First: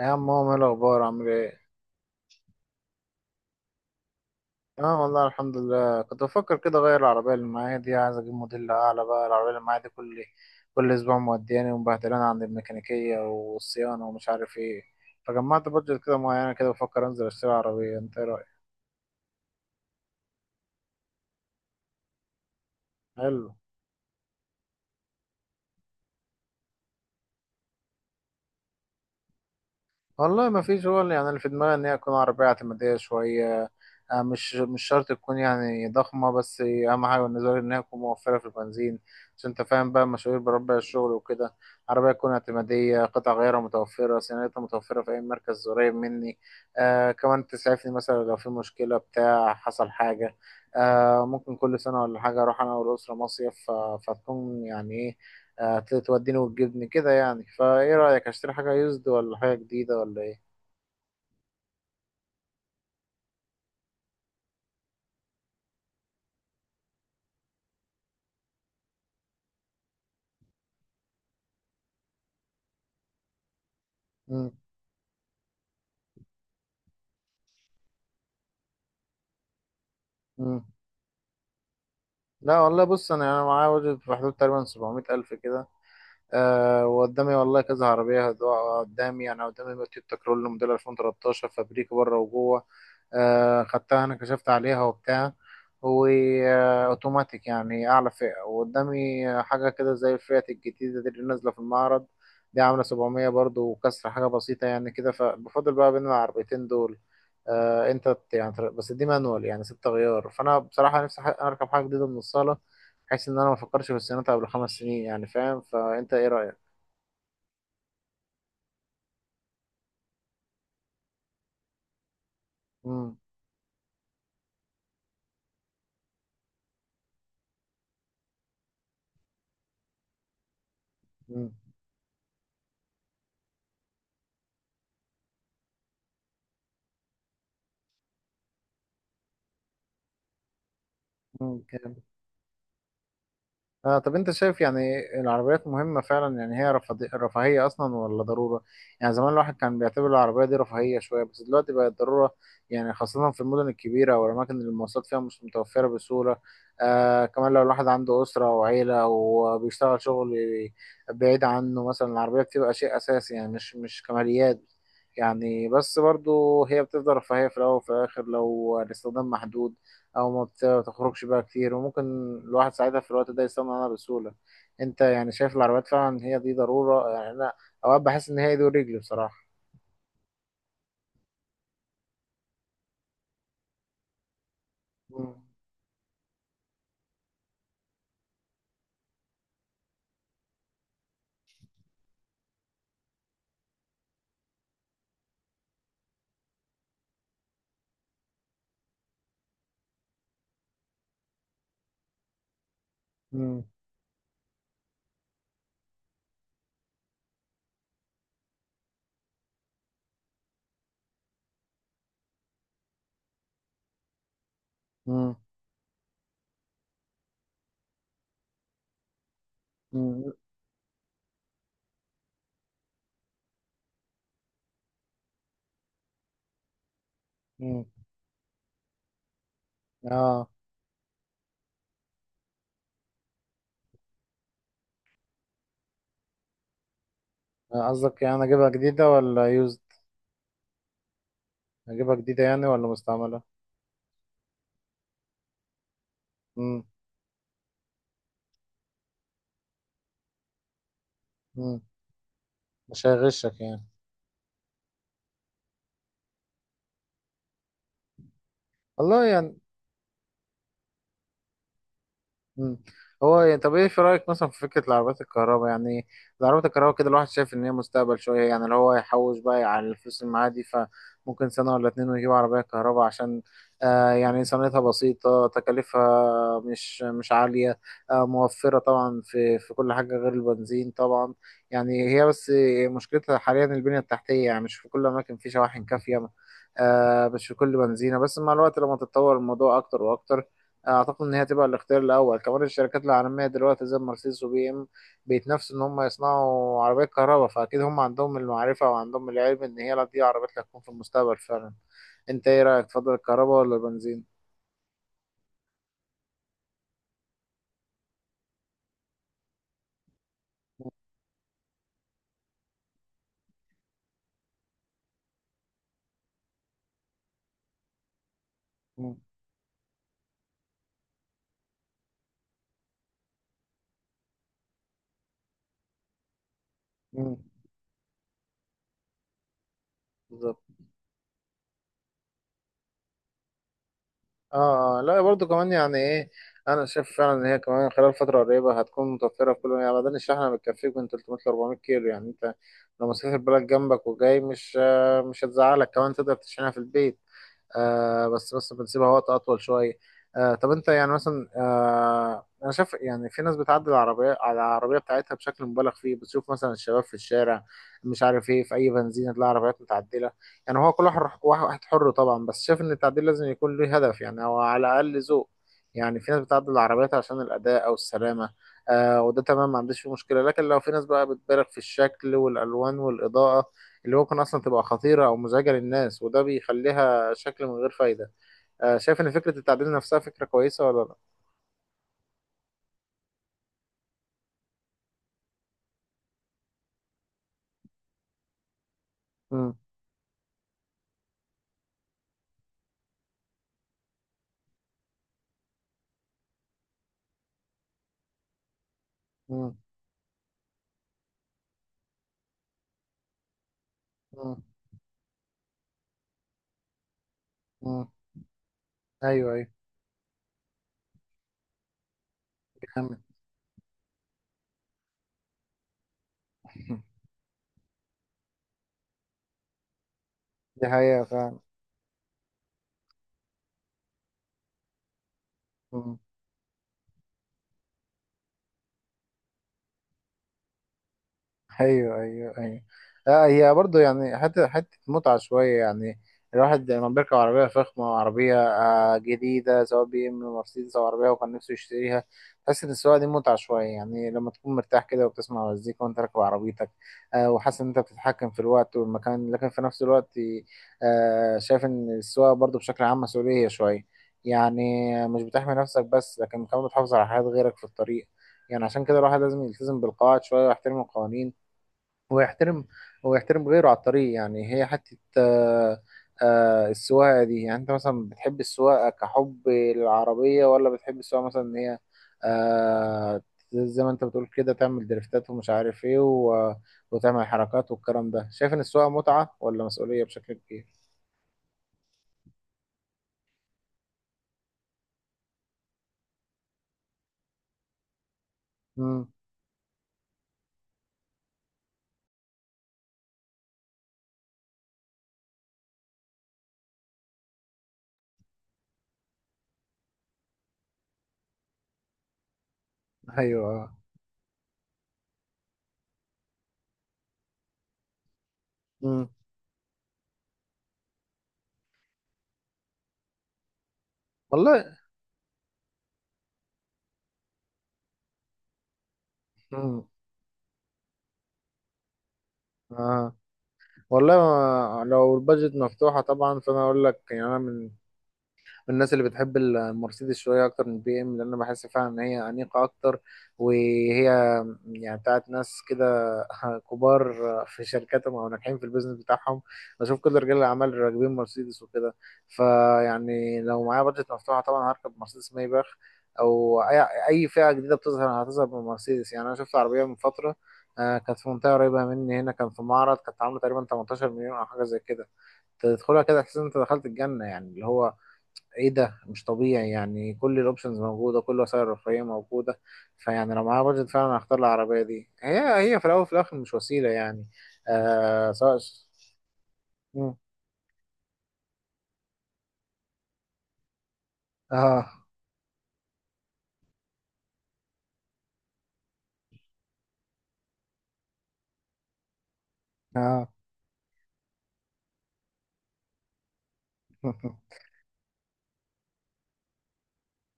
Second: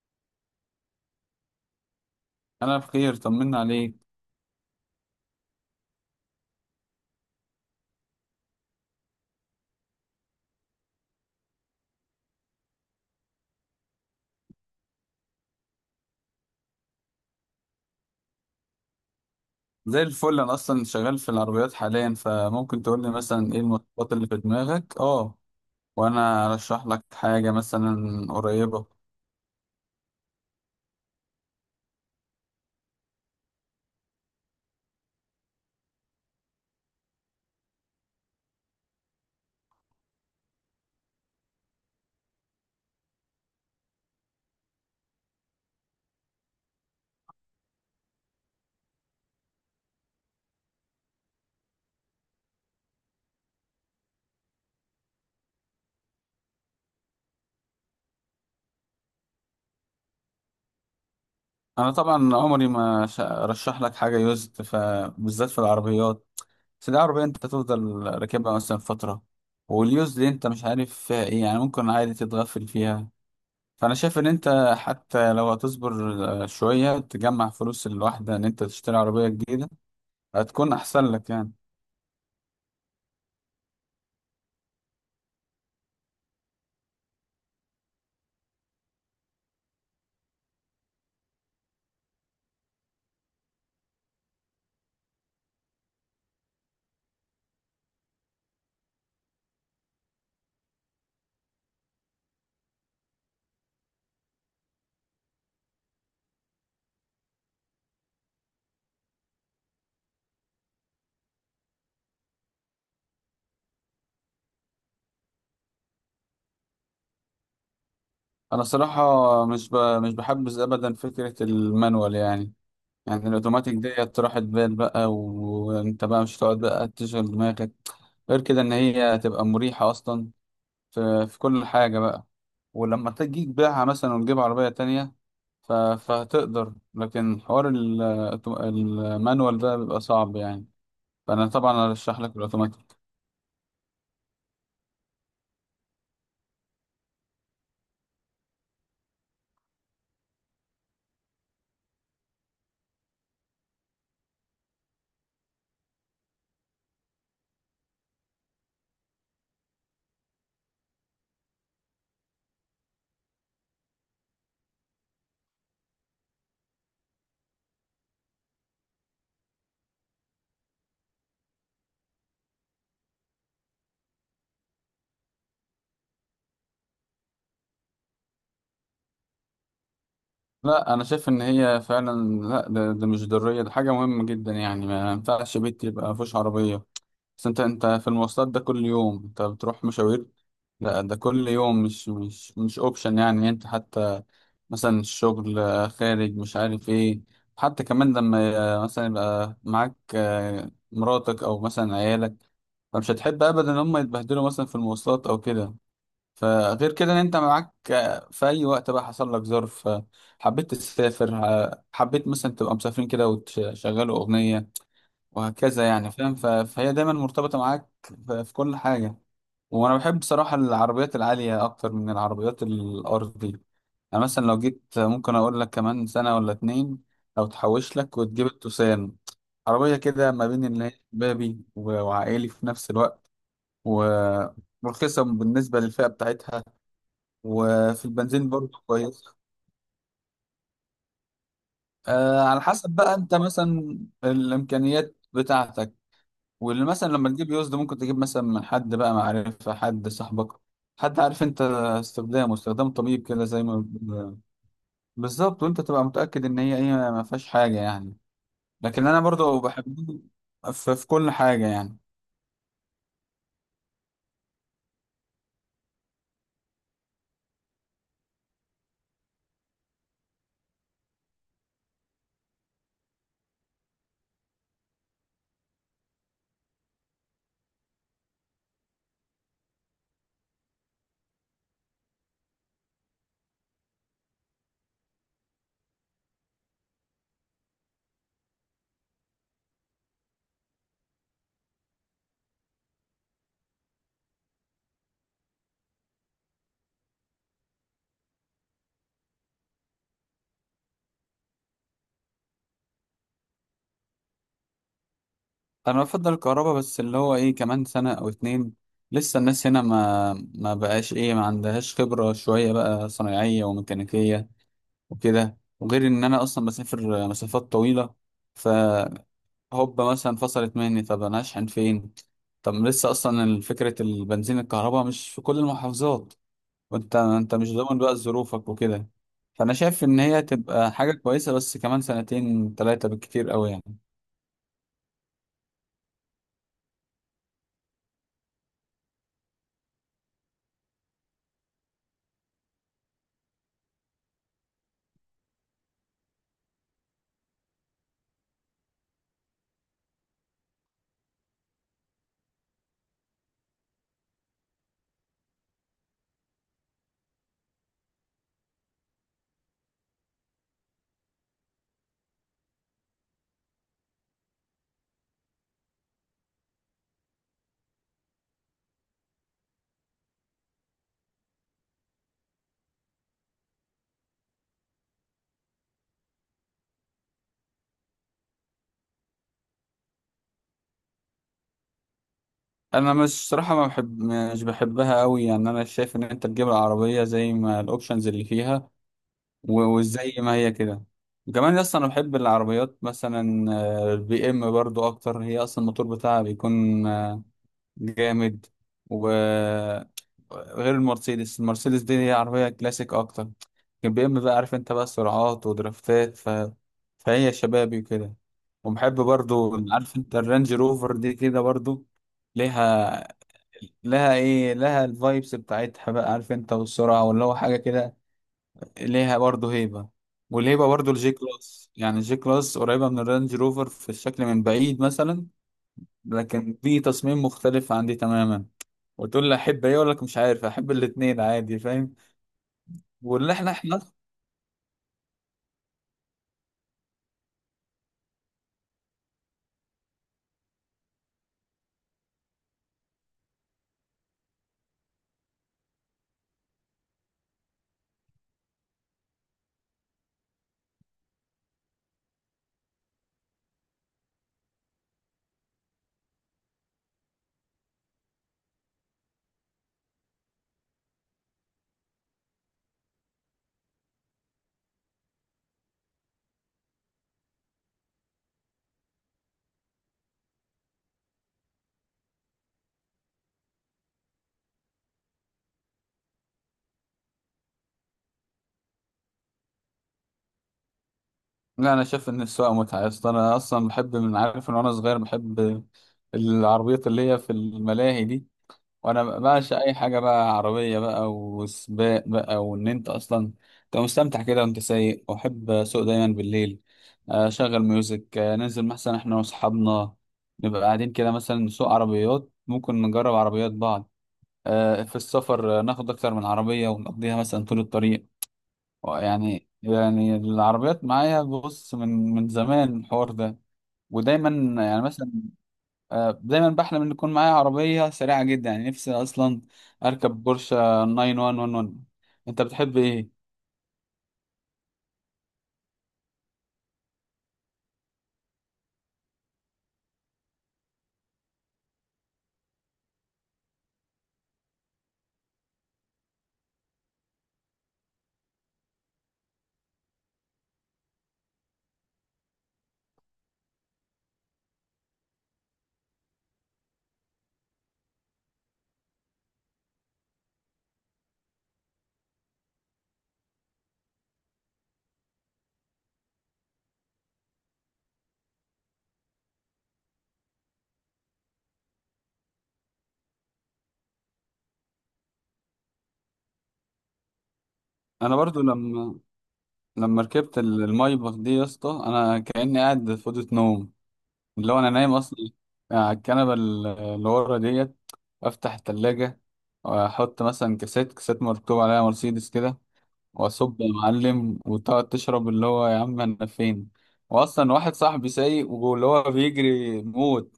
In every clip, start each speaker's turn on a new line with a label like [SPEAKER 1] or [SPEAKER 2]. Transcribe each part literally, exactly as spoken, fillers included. [SPEAKER 1] يا عم، هو ايه الاخبار؟ عامل ايه؟
[SPEAKER 2] انا بخير طمنا عليك.
[SPEAKER 1] اه والله الحمد لله. كنت بفكر كده اغير العربيه اللي معايا دي، عايز اجيب موديل اعلى بقى. العربيه اللي معايا دي كل كل اسبوع مودياني ومبهدلاني عند الميكانيكيه والصيانه ومش عارف ايه. فجمعت بادجت كده معينه، كده بفكر انزل اشتري عربيه. انت ايه رايك؟
[SPEAKER 2] زي الفل، انا اصلا شغال في العربيات حاليا، فممكن تقول لي
[SPEAKER 1] حلو.
[SPEAKER 2] مثلا ايه المواصفات اللي في دماغك. اه، وانا ارشح لك حاجه مثلا قريبه.
[SPEAKER 1] والله ما فيش، هو اللي- يعني اللي في دماغي ان هي تكون عربية اعتمادية شوية. آه، مش مش شرط تكون يعني ضخمة، بس أهم حاجة بالنسبة لي إن هي تكون موفرة في البنزين. عشان أنت فاهم بقى، مشاوير بربع الشغل وكده. عربية تكون اعتمادية، قطع غيارها متوفرة، صيانتها متوفرة في أي مركز قريب مني. آه، كمان تسعفني مثلا لو في مشكلة، بتاع حصل حاجة. آه، ممكن كل سنة ولا حاجة أروح أنا والأسرة مصيف، ف- فتكون يعني إيه، هتوديني وتجيبني كده. يعني فايه رأيك، اشتري حاجة يوزد ولا حاجة جديدة ولا ايه؟
[SPEAKER 2] انا طبعا عمري ما ش- ارشح لك حاجه يوزد، فبالذات في العربيات. بس دي عربيه انت تفضل راكبها مثلا فتره، واليوزد دي انت مش عارف فيها ايه، يعني ممكن عادي تتغفل فيها. فانا شايف ان
[SPEAKER 1] مم.
[SPEAKER 2] انت حتى لو هتصبر آه، شويه تجمع فلوس الواحده ان انت تشتري عربيه جديده،
[SPEAKER 1] مم.
[SPEAKER 2] هتكون احسن لك يعني.
[SPEAKER 1] لا والله، بص، انا انا معايا بادجت في حدود تقريبا سبعمية الف كده. أه، وقدامي والله كذا عربية هتقع قدامي. يعني قدامي تويوتا كرول موديل الفين وتلتاشر، فابريك بره وجوه. آه، خدتها انا، كشفت عليها وبتاع، واوتوماتيك، يعني اعلى فئة. وقدامي حاجة كده زي الفئات الجديدة دي اللي نازلة في المعرض، دي عاملة سبعمية برضو وكسر، حاجة بسيطة يعني كده. فبفضل بقى بين العربيتين دول. آه انت ت- يعني تر- بس دي مانوال، يعني ست غيار، فانا بصراحة نفسي ح- اركب حاجة جديدة من الصالة، بحيث ان انا ما افكرش في الصيانات قبل خمس سنين، يعني فاهم. فانت ايه رأيك؟
[SPEAKER 2] انا صراحة مش ب... مش بحبذ ابدا فكرة المانوال يعني.
[SPEAKER 1] امم
[SPEAKER 2] يعني الاوتوماتيك ديت راحت بال بقى، وانت بقى مش هتقعد بقى تشغل دماغك، غير كده ان هي تبقى مريحة اصلا في... في كل حاجة بقى. ولما تجي تبيعها مثلا وتجيب عربية تانية ف... فهتقدر، لكن حوار ال... الأوتو- المانوال ده بيبقى صعب يعني. فانا طبعا
[SPEAKER 1] امم
[SPEAKER 2] ارشح لك الاوتوماتيك.
[SPEAKER 1] آه، طب انت شايف يعني العربيات مهمة فعلا؟ يعني هي رفاهي- رفاهية اصلا ولا ضرورة؟ يعني زمان الواحد كان بيعتبر العربية دي رفاهية شوية، بس دلوقتي بقت ضرورة. يعني خاصة في المدن الكبيرة او الاماكن اللي المواصلات فيها مش متوفرة بسهولة. آه، كمان لو الواحد عنده اسرة وعيلة وبيشتغل شغل بعيد عنه مثلا، العربية بتبقى شيء اساسي، يعني مش مش كماليات. يعني بس برضو هي بتفضل رفاهية في الاول وفي الاخر لو الاستخدام محدود او ما بتخرجش بقى كتير، وممكن الواحد ساعتها في الوقت ده يستغنى عنها بسهوله. انت يعني شايف العربيات فعلا هي دي ضروره؟ يعني انا اوقات بحس ان هي ايدي ورجلي بصراحه.
[SPEAKER 2] لا انا شايف ان هي فعلا، لا ده, ده مش ضرورية، ده حاجة مهمة جدا يعني. ما
[SPEAKER 1] مم.
[SPEAKER 2] ينفعش بيت يبقى مفيهوش عربية. بس انت انت في المواصلات ده كل يوم انت بتروح مشاوير، لا ده كل يوم مش مش مش اوبشن يعني. انت حتى مثلا الشغل آه، خارج مش عارف ايه، حتى كمان لما آه، مثلا يبقى معاك آه، مراتك او مثلا عيالك، فمش هتحب
[SPEAKER 1] مم.
[SPEAKER 2] ابدا ان هم يتبهدلوا مثلا في المواصلات او كده. فغير كده ان انت معاك آه، في اي وقت بقى حصل لك ظرف، آه، حبيت تسافر، آه، حبيت مثلا تبقى مسافرين كده وتشغلوا اغنية،
[SPEAKER 1] مم.
[SPEAKER 2] وهكذا يعني فاهم. ف- فهي دايما مرتبطة معاك ف- في كل حاجة. وانا بحب
[SPEAKER 1] مم.
[SPEAKER 2] بصراحة العربيات العالية اكتر من العربيات الارضي. انا مثلا لو جيت ممكن اقول لك كمان سنة ولا اتنين، لو
[SPEAKER 1] مم.
[SPEAKER 2] تحوش لك وتجيب التوسان، عربية كده ما
[SPEAKER 1] اه.
[SPEAKER 2] بين اللي هي شبابي و- وعائلي في نفس الوقت، ورخيصة بالنسبة للفئة بتاعتها، وفي
[SPEAKER 1] قصدك يعني
[SPEAKER 2] البنزين
[SPEAKER 1] اجيبها
[SPEAKER 2] برضه
[SPEAKER 1] جديده
[SPEAKER 2] كويس.
[SPEAKER 1] ولا يوزد؟ اجيبها
[SPEAKER 2] آه،
[SPEAKER 1] جديده
[SPEAKER 2] على
[SPEAKER 1] يعني ولا
[SPEAKER 2] حسب بقى انت
[SPEAKER 1] مستعمله؟
[SPEAKER 2] مثلا الامكانيات بتاعتك.
[SPEAKER 1] مم.
[SPEAKER 2] واللي مثلا لما تجيب يوزد ممكن تجيب مثلا من حد بقى معرفة، حد صاحبك، حد عارف انت
[SPEAKER 1] مم.
[SPEAKER 2] استخدامه، استخدام
[SPEAKER 1] مش
[SPEAKER 2] طبيب كده
[SPEAKER 1] هيغشك
[SPEAKER 2] زي ما
[SPEAKER 1] يعني.
[SPEAKER 2] بيقولوا. بالظبط، وانت تبقى متأكد ان هي ايه ما فيهاش حاجة يعني. لكن انا
[SPEAKER 1] والله يعني.
[SPEAKER 2] برضو بحب في, في كل حاجة يعني.
[SPEAKER 1] مم. هو يعني، طب ايه في رايك مثلا في فكره العربيات الكهرباء؟ يعني العربيات الكهرباء كده الواحد شايف ان هي مستقبل شويه. يعني اللي هو يحوش بقى على الفلوس اللي معاه دي، فممكن سنه ولا اتنين ويجيب عربيه كهرباء، عشان آه يعني صيانتها بسيطه، تكاليفها مش مش عاليه. آه، موفره طبعا في في كل حاجه غير البنزين طبعا. يعني هي بس مشكلتها حاليا البنيه التحتيه، يعني مش في كل الاماكن في شواحن كافيه. آه، مش في كل بنزينه. بس مع الوقت، لما تتطور الموضوع اكتر واكتر، اعتقد ان هي هتبقى الاختيار الاول. كمان الشركات العالميه دلوقتي زي مرسيدس وبي ام بيتنافسوا ان هم يصنعوا عربيات كهرباء، فاكيد هم عندهم المعرفه وعندهم العلم ان هي، لا، دي عربيات اللي هتكون في المستقبل فعلا. انت ايه رايك، تفضل الكهرباء ولا البنزين؟
[SPEAKER 2] انا بفضل الكهرباء، بس اللي هو ايه كمان سنة او اتنين. لسه الناس هنا ما ما بقاش ايه ما عندهاش خبرة شوية بقى، صنايعية وميكانيكية وكده. وغير ان انا اصلا بسافر مسافات طويلة،
[SPEAKER 1] مم.
[SPEAKER 2] هوب مثلا فصلت مني، طب انا اشحن فين؟ طب لسه اصلا فكره البنزين الكهرباء مش في كل المحافظات، وانت
[SPEAKER 1] مم.
[SPEAKER 2] انت مش ضامن بقى ظروفك وكده. فانا شايف ان هي
[SPEAKER 1] بالظبط.
[SPEAKER 2] تبقى حاجه كويسه، بس كمان سنتين ثلاثه بالكتير قوي يعني.
[SPEAKER 1] اه آه، لا برضو كمان يعني ايه، انا شايف فعلا ان هي كمان خلال فتره قريبه هتكون متوفره في كل، يعني بدل الشحنه بتكفيك من ثلاثمائة ل أربعمائة كيلو. يعني انت لو مسافر بلد جنبك وجاي، مش آه، مش هتزعلك. كمان تقدر تشحنها في البيت، آه، بس بس بنسيبها وقت اطول شويه. آه، طب انت يعني مثلا، آه، انا شايف يعني في ناس بتعدل العربيه على العربيه بتاعتها بشكل مبالغ فيه. بتشوف مثلا الشباب في الشارع، مش عارف ايه، في اي بنزينه تلاقي عربيات متعدله. يعني هو كل واحد واحد واحد حر طبعا، بس شايف ان التعديل لازم يكون له هدف يعني، او على الاقل ذوق. يعني في ناس بتعدل العربيات عشان الاداء او السلامه، آه، وده تمام، ما عنديش فيه مشكله. لكن لو في ناس بقى بتبالغ في الشكل والالوان والاضاءه اللي ممكن اصلا تبقى خطيره او مزعجه للناس، وده بيخليها شكل من غير فايدة. آه، شايف إن فكرة التعديل نفسها فكرة كويسة ولا لأ؟
[SPEAKER 2] انا مش صراحه ما بحب، مش بحبها قوي يعني. انا شايف ان انت تجيب العربيه زي ما الاوبشنز اللي فيها
[SPEAKER 1] مم.
[SPEAKER 2] و- وزي ما هي كده. وكمان اصلا انا بحب العربيات مثلا البي ام برضو اكتر، هي اصلا الموتور بتاعها بيكون جامد.
[SPEAKER 1] مم.
[SPEAKER 2] وغير المرسيدس المرسيدس دي هي عربية كلاسيك أكتر، لكن بي إم بقى
[SPEAKER 1] مم.
[SPEAKER 2] عارف أنت بقى سرعات ودرافتات. ف... فهي شبابي
[SPEAKER 1] مم.
[SPEAKER 2] وكده. وبحب
[SPEAKER 1] أيوه، أيوه.
[SPEAKER 2] برضو عارف أنت الرانج روفر دي كده برضو
[SPEAKER 1] كمل.
[SPEAKER 2] ليها لها إيه لها الفايبس بتاعتها بقى، عارف أنت، والسرعة واللي هو حاجة كده. ليها برضو هيبة.
[SPEAKER 1] دي
[SPEAKER 2] والهيبة برضو
[SPEAKER 1] حقيقة
[SPEAKER 2] الجي
[SPEAKER 1] فعلا.
[SPEAKER 2] كلاس، يعني الجي كلاس قريبة من الرانج روفر في الشكل من بعيد مثلا، لكن دي تصميم مختلف عن دي تماما. وتقول لي احب ايه؟ اقول لك مش عارف، احب الاتنين عادي فاهم.
[SPEAKER 1] ايوه، ايوه، ايوه. آه،
[SPEAKER 2] وان احنا
[SPEAKER 1] هي برضه
[SPEAKER 2] احنا
[SPEAKER 1] يعني حته حته متعه شويه يعني. الواحد لما بيركب عربيه فخمه، عربيه آه جديده، سواء بي ام، مرسيدس او عربيه وكان نفسه يشتريها، تحس ان السواقه دي متعه شويه يعني. لما تكون مرتاح كده وبتسمع مزيكا وانت راكب عربيتك، آه، وحاسس ان انت بتتحكم في الوقت والمكان. لكن في نفس الوقت، آه، شايف ان السواقه برضه بشكل عام مسؤوليه شويه يعني. مش بتحمي نفسك بس، لكن كمان بتحافظ على حياه غيرك في الطريق. يعني عشان كده الواحد لازم يلتزم بالقواعد شويه ويحترم القوانين. هو يحترم هو يحترم غيره على الطريق. يعني هي حتة آه، آه، السواقة دي، يعني انت مثلا بتحب السواقة كحب للعربية، ولا بتحب السواقة مثلا ان هي آه، زي ما انت بتقول كده، تعمل دريفتات ومش عارف ايه و- وتعمل حركات والكلام ده؟ شايف ان السواقة متعة ولا مسؤولية بشكل كبير؟
[SPEAKER 2] لا انا شايف ان السواقه متعه يا اسطى. انا اصلا بحب من عارف ان وانا صغير، بحب العربيات اللي هي في الملاهي دي.
[SPEAKER 1] امم
[SPEAKER 2] وانا بعشق اي حاجه بقى عربيه بقى وسباق بقى، وان انت اصلا انت مستمتع كده وانت سايق. واحب اسوق دايما بالليل، اشغل ميوزك. آه، ننزل مثلا احنا واصحابنا نبقى قاعدين كده مثلا نسوق عربيات، ممكن نجرب عربيات
[SPEAKER 1] ايوه.
[SPEAKER 2] بعض. آه، في السفر آه، ناخد أكتر من عربية ونقضيها مثلا طول الطريق.
[SPEAKER 1] امم
[SPEAKER 2] يعني يعني العربيات معايا بص من من زمان الحوار ده. ودايما
[SPEAKER 1] والله.
[SPEAKER 2] يعني مثلا، آه، دايما بحلم إن يكون معايا عربية سريعة جدا، يعني نفسي أصلا
[SPEAKER 1] امم
[SPEAKER 2] أركب بورشة تسعمية وحداشر. أنت بتحب إيه؟
[SPEAKER 1] آه. والله ما- لو البادجت مفتوحة طبعا، فأنا أقول لك يعني. أنا من من الناس اللي بتحب المرسيدس شويه اكتر من البي ام، لان انا بحس فعلا ان هي انيقه اكتر، وهي يعني بتاعت ناس كده كبار في شركاتهم او ناجحين في البيزنس بتاعهم. بشوف كل رجال الاعمال اللي راكبين مرسيدس وكده. فيعني لو معايا بادجت مفتوحه طبعا هركب مرسيدس مايباخ، او اي اي فئه جديده بتظهر هتظهر بالمرسيدس. يعني انا شفت عربيه من فتره، آه، كانت في منطقه قريبه مني هنا، كان في معرض، كانت عامله تقريبا ثمانية عشر مليون او حاجه زي كده. تدخلها كده تحس ان انت دخلت الجنه، يعني اللي هو ايه ده، مش طبيعي يعني. كل الاوبشنز موجوده، كل وسائل الرفاهيه موجوده. فيعني لو معايا بادجت فعلا هختار العربيه دي، هي هي في الاول وفي الاخر مش وسيله يعني.
[SPEAKER 2] أنا
[SPEAKER 1] آه،
[SPEAKER 2] برضو
[SPEAKER 1] سواء.
[SPEAKER 2] لما لما
[SPEAKER 1] مم.
[SPEAKER 2] ركبت ال- المايباخ دي يا اسطى، أنا كأني قاعد في أوضة نوم، اللي هو انا
[SPEAKER 1] اه.
[SPEAKER 2] نايم اصلا على الكنبه ال- اللي ورا ديت. افتح التلاجة، واحط مثلا كاسات كاسات مكتوب عليها مرسيدس كده، واصب يا معلم، وتقعد تشرب. اللي هو يا عم انا فين؟ واصلا واحد صاحبي سايق واللي هو بيجري موت،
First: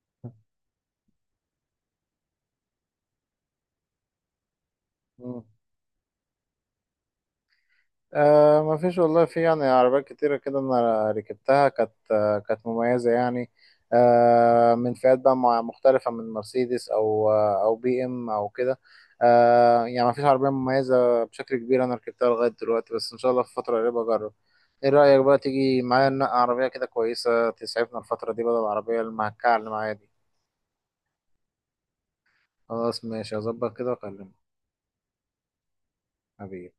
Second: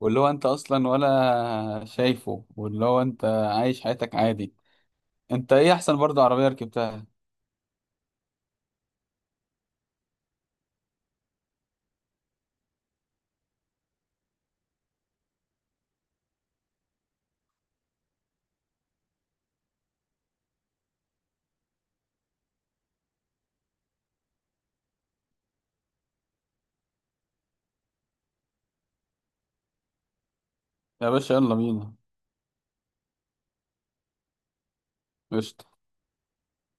[SPEAKER 2] واللي هو انت اصلا ولا شايفه، واللي هو انت عايش حياتك عادي.
[SPEAKER 1] اه.
[SPEAKER 2] انت ايه احسن برضه عربيه ركبتها؟
[SPEAKER 1] آه، ما فيش والله. في يعني عربيات كتيرة كده أنا ركبتها، كانت آه كانت مميزة يعني، آه، من فئات بقى مع- مختلفة، من مرسيدس أو آه أو بي إم أو كده. آه، يعني ما فيش عربية مميزة بشكل كبير أنا ركبتها لغاية دلوقتي، بس إن شاء الله في فترة قريبة أجرب. إيه رأيك بقى تيجي معايا ننقي عربية كده كويسة تسعفنا الفترة دي، بدل العربية المهكعة اللي معايا دي؟
[SPEAKER 2] يا باشا يلا بينا.
[SPEAKER 1] خلاص، ماشي، هظبط كده وأكلمك.
[SPEAKER 2] قشطة.
[SPEAKER 1] حبيبي.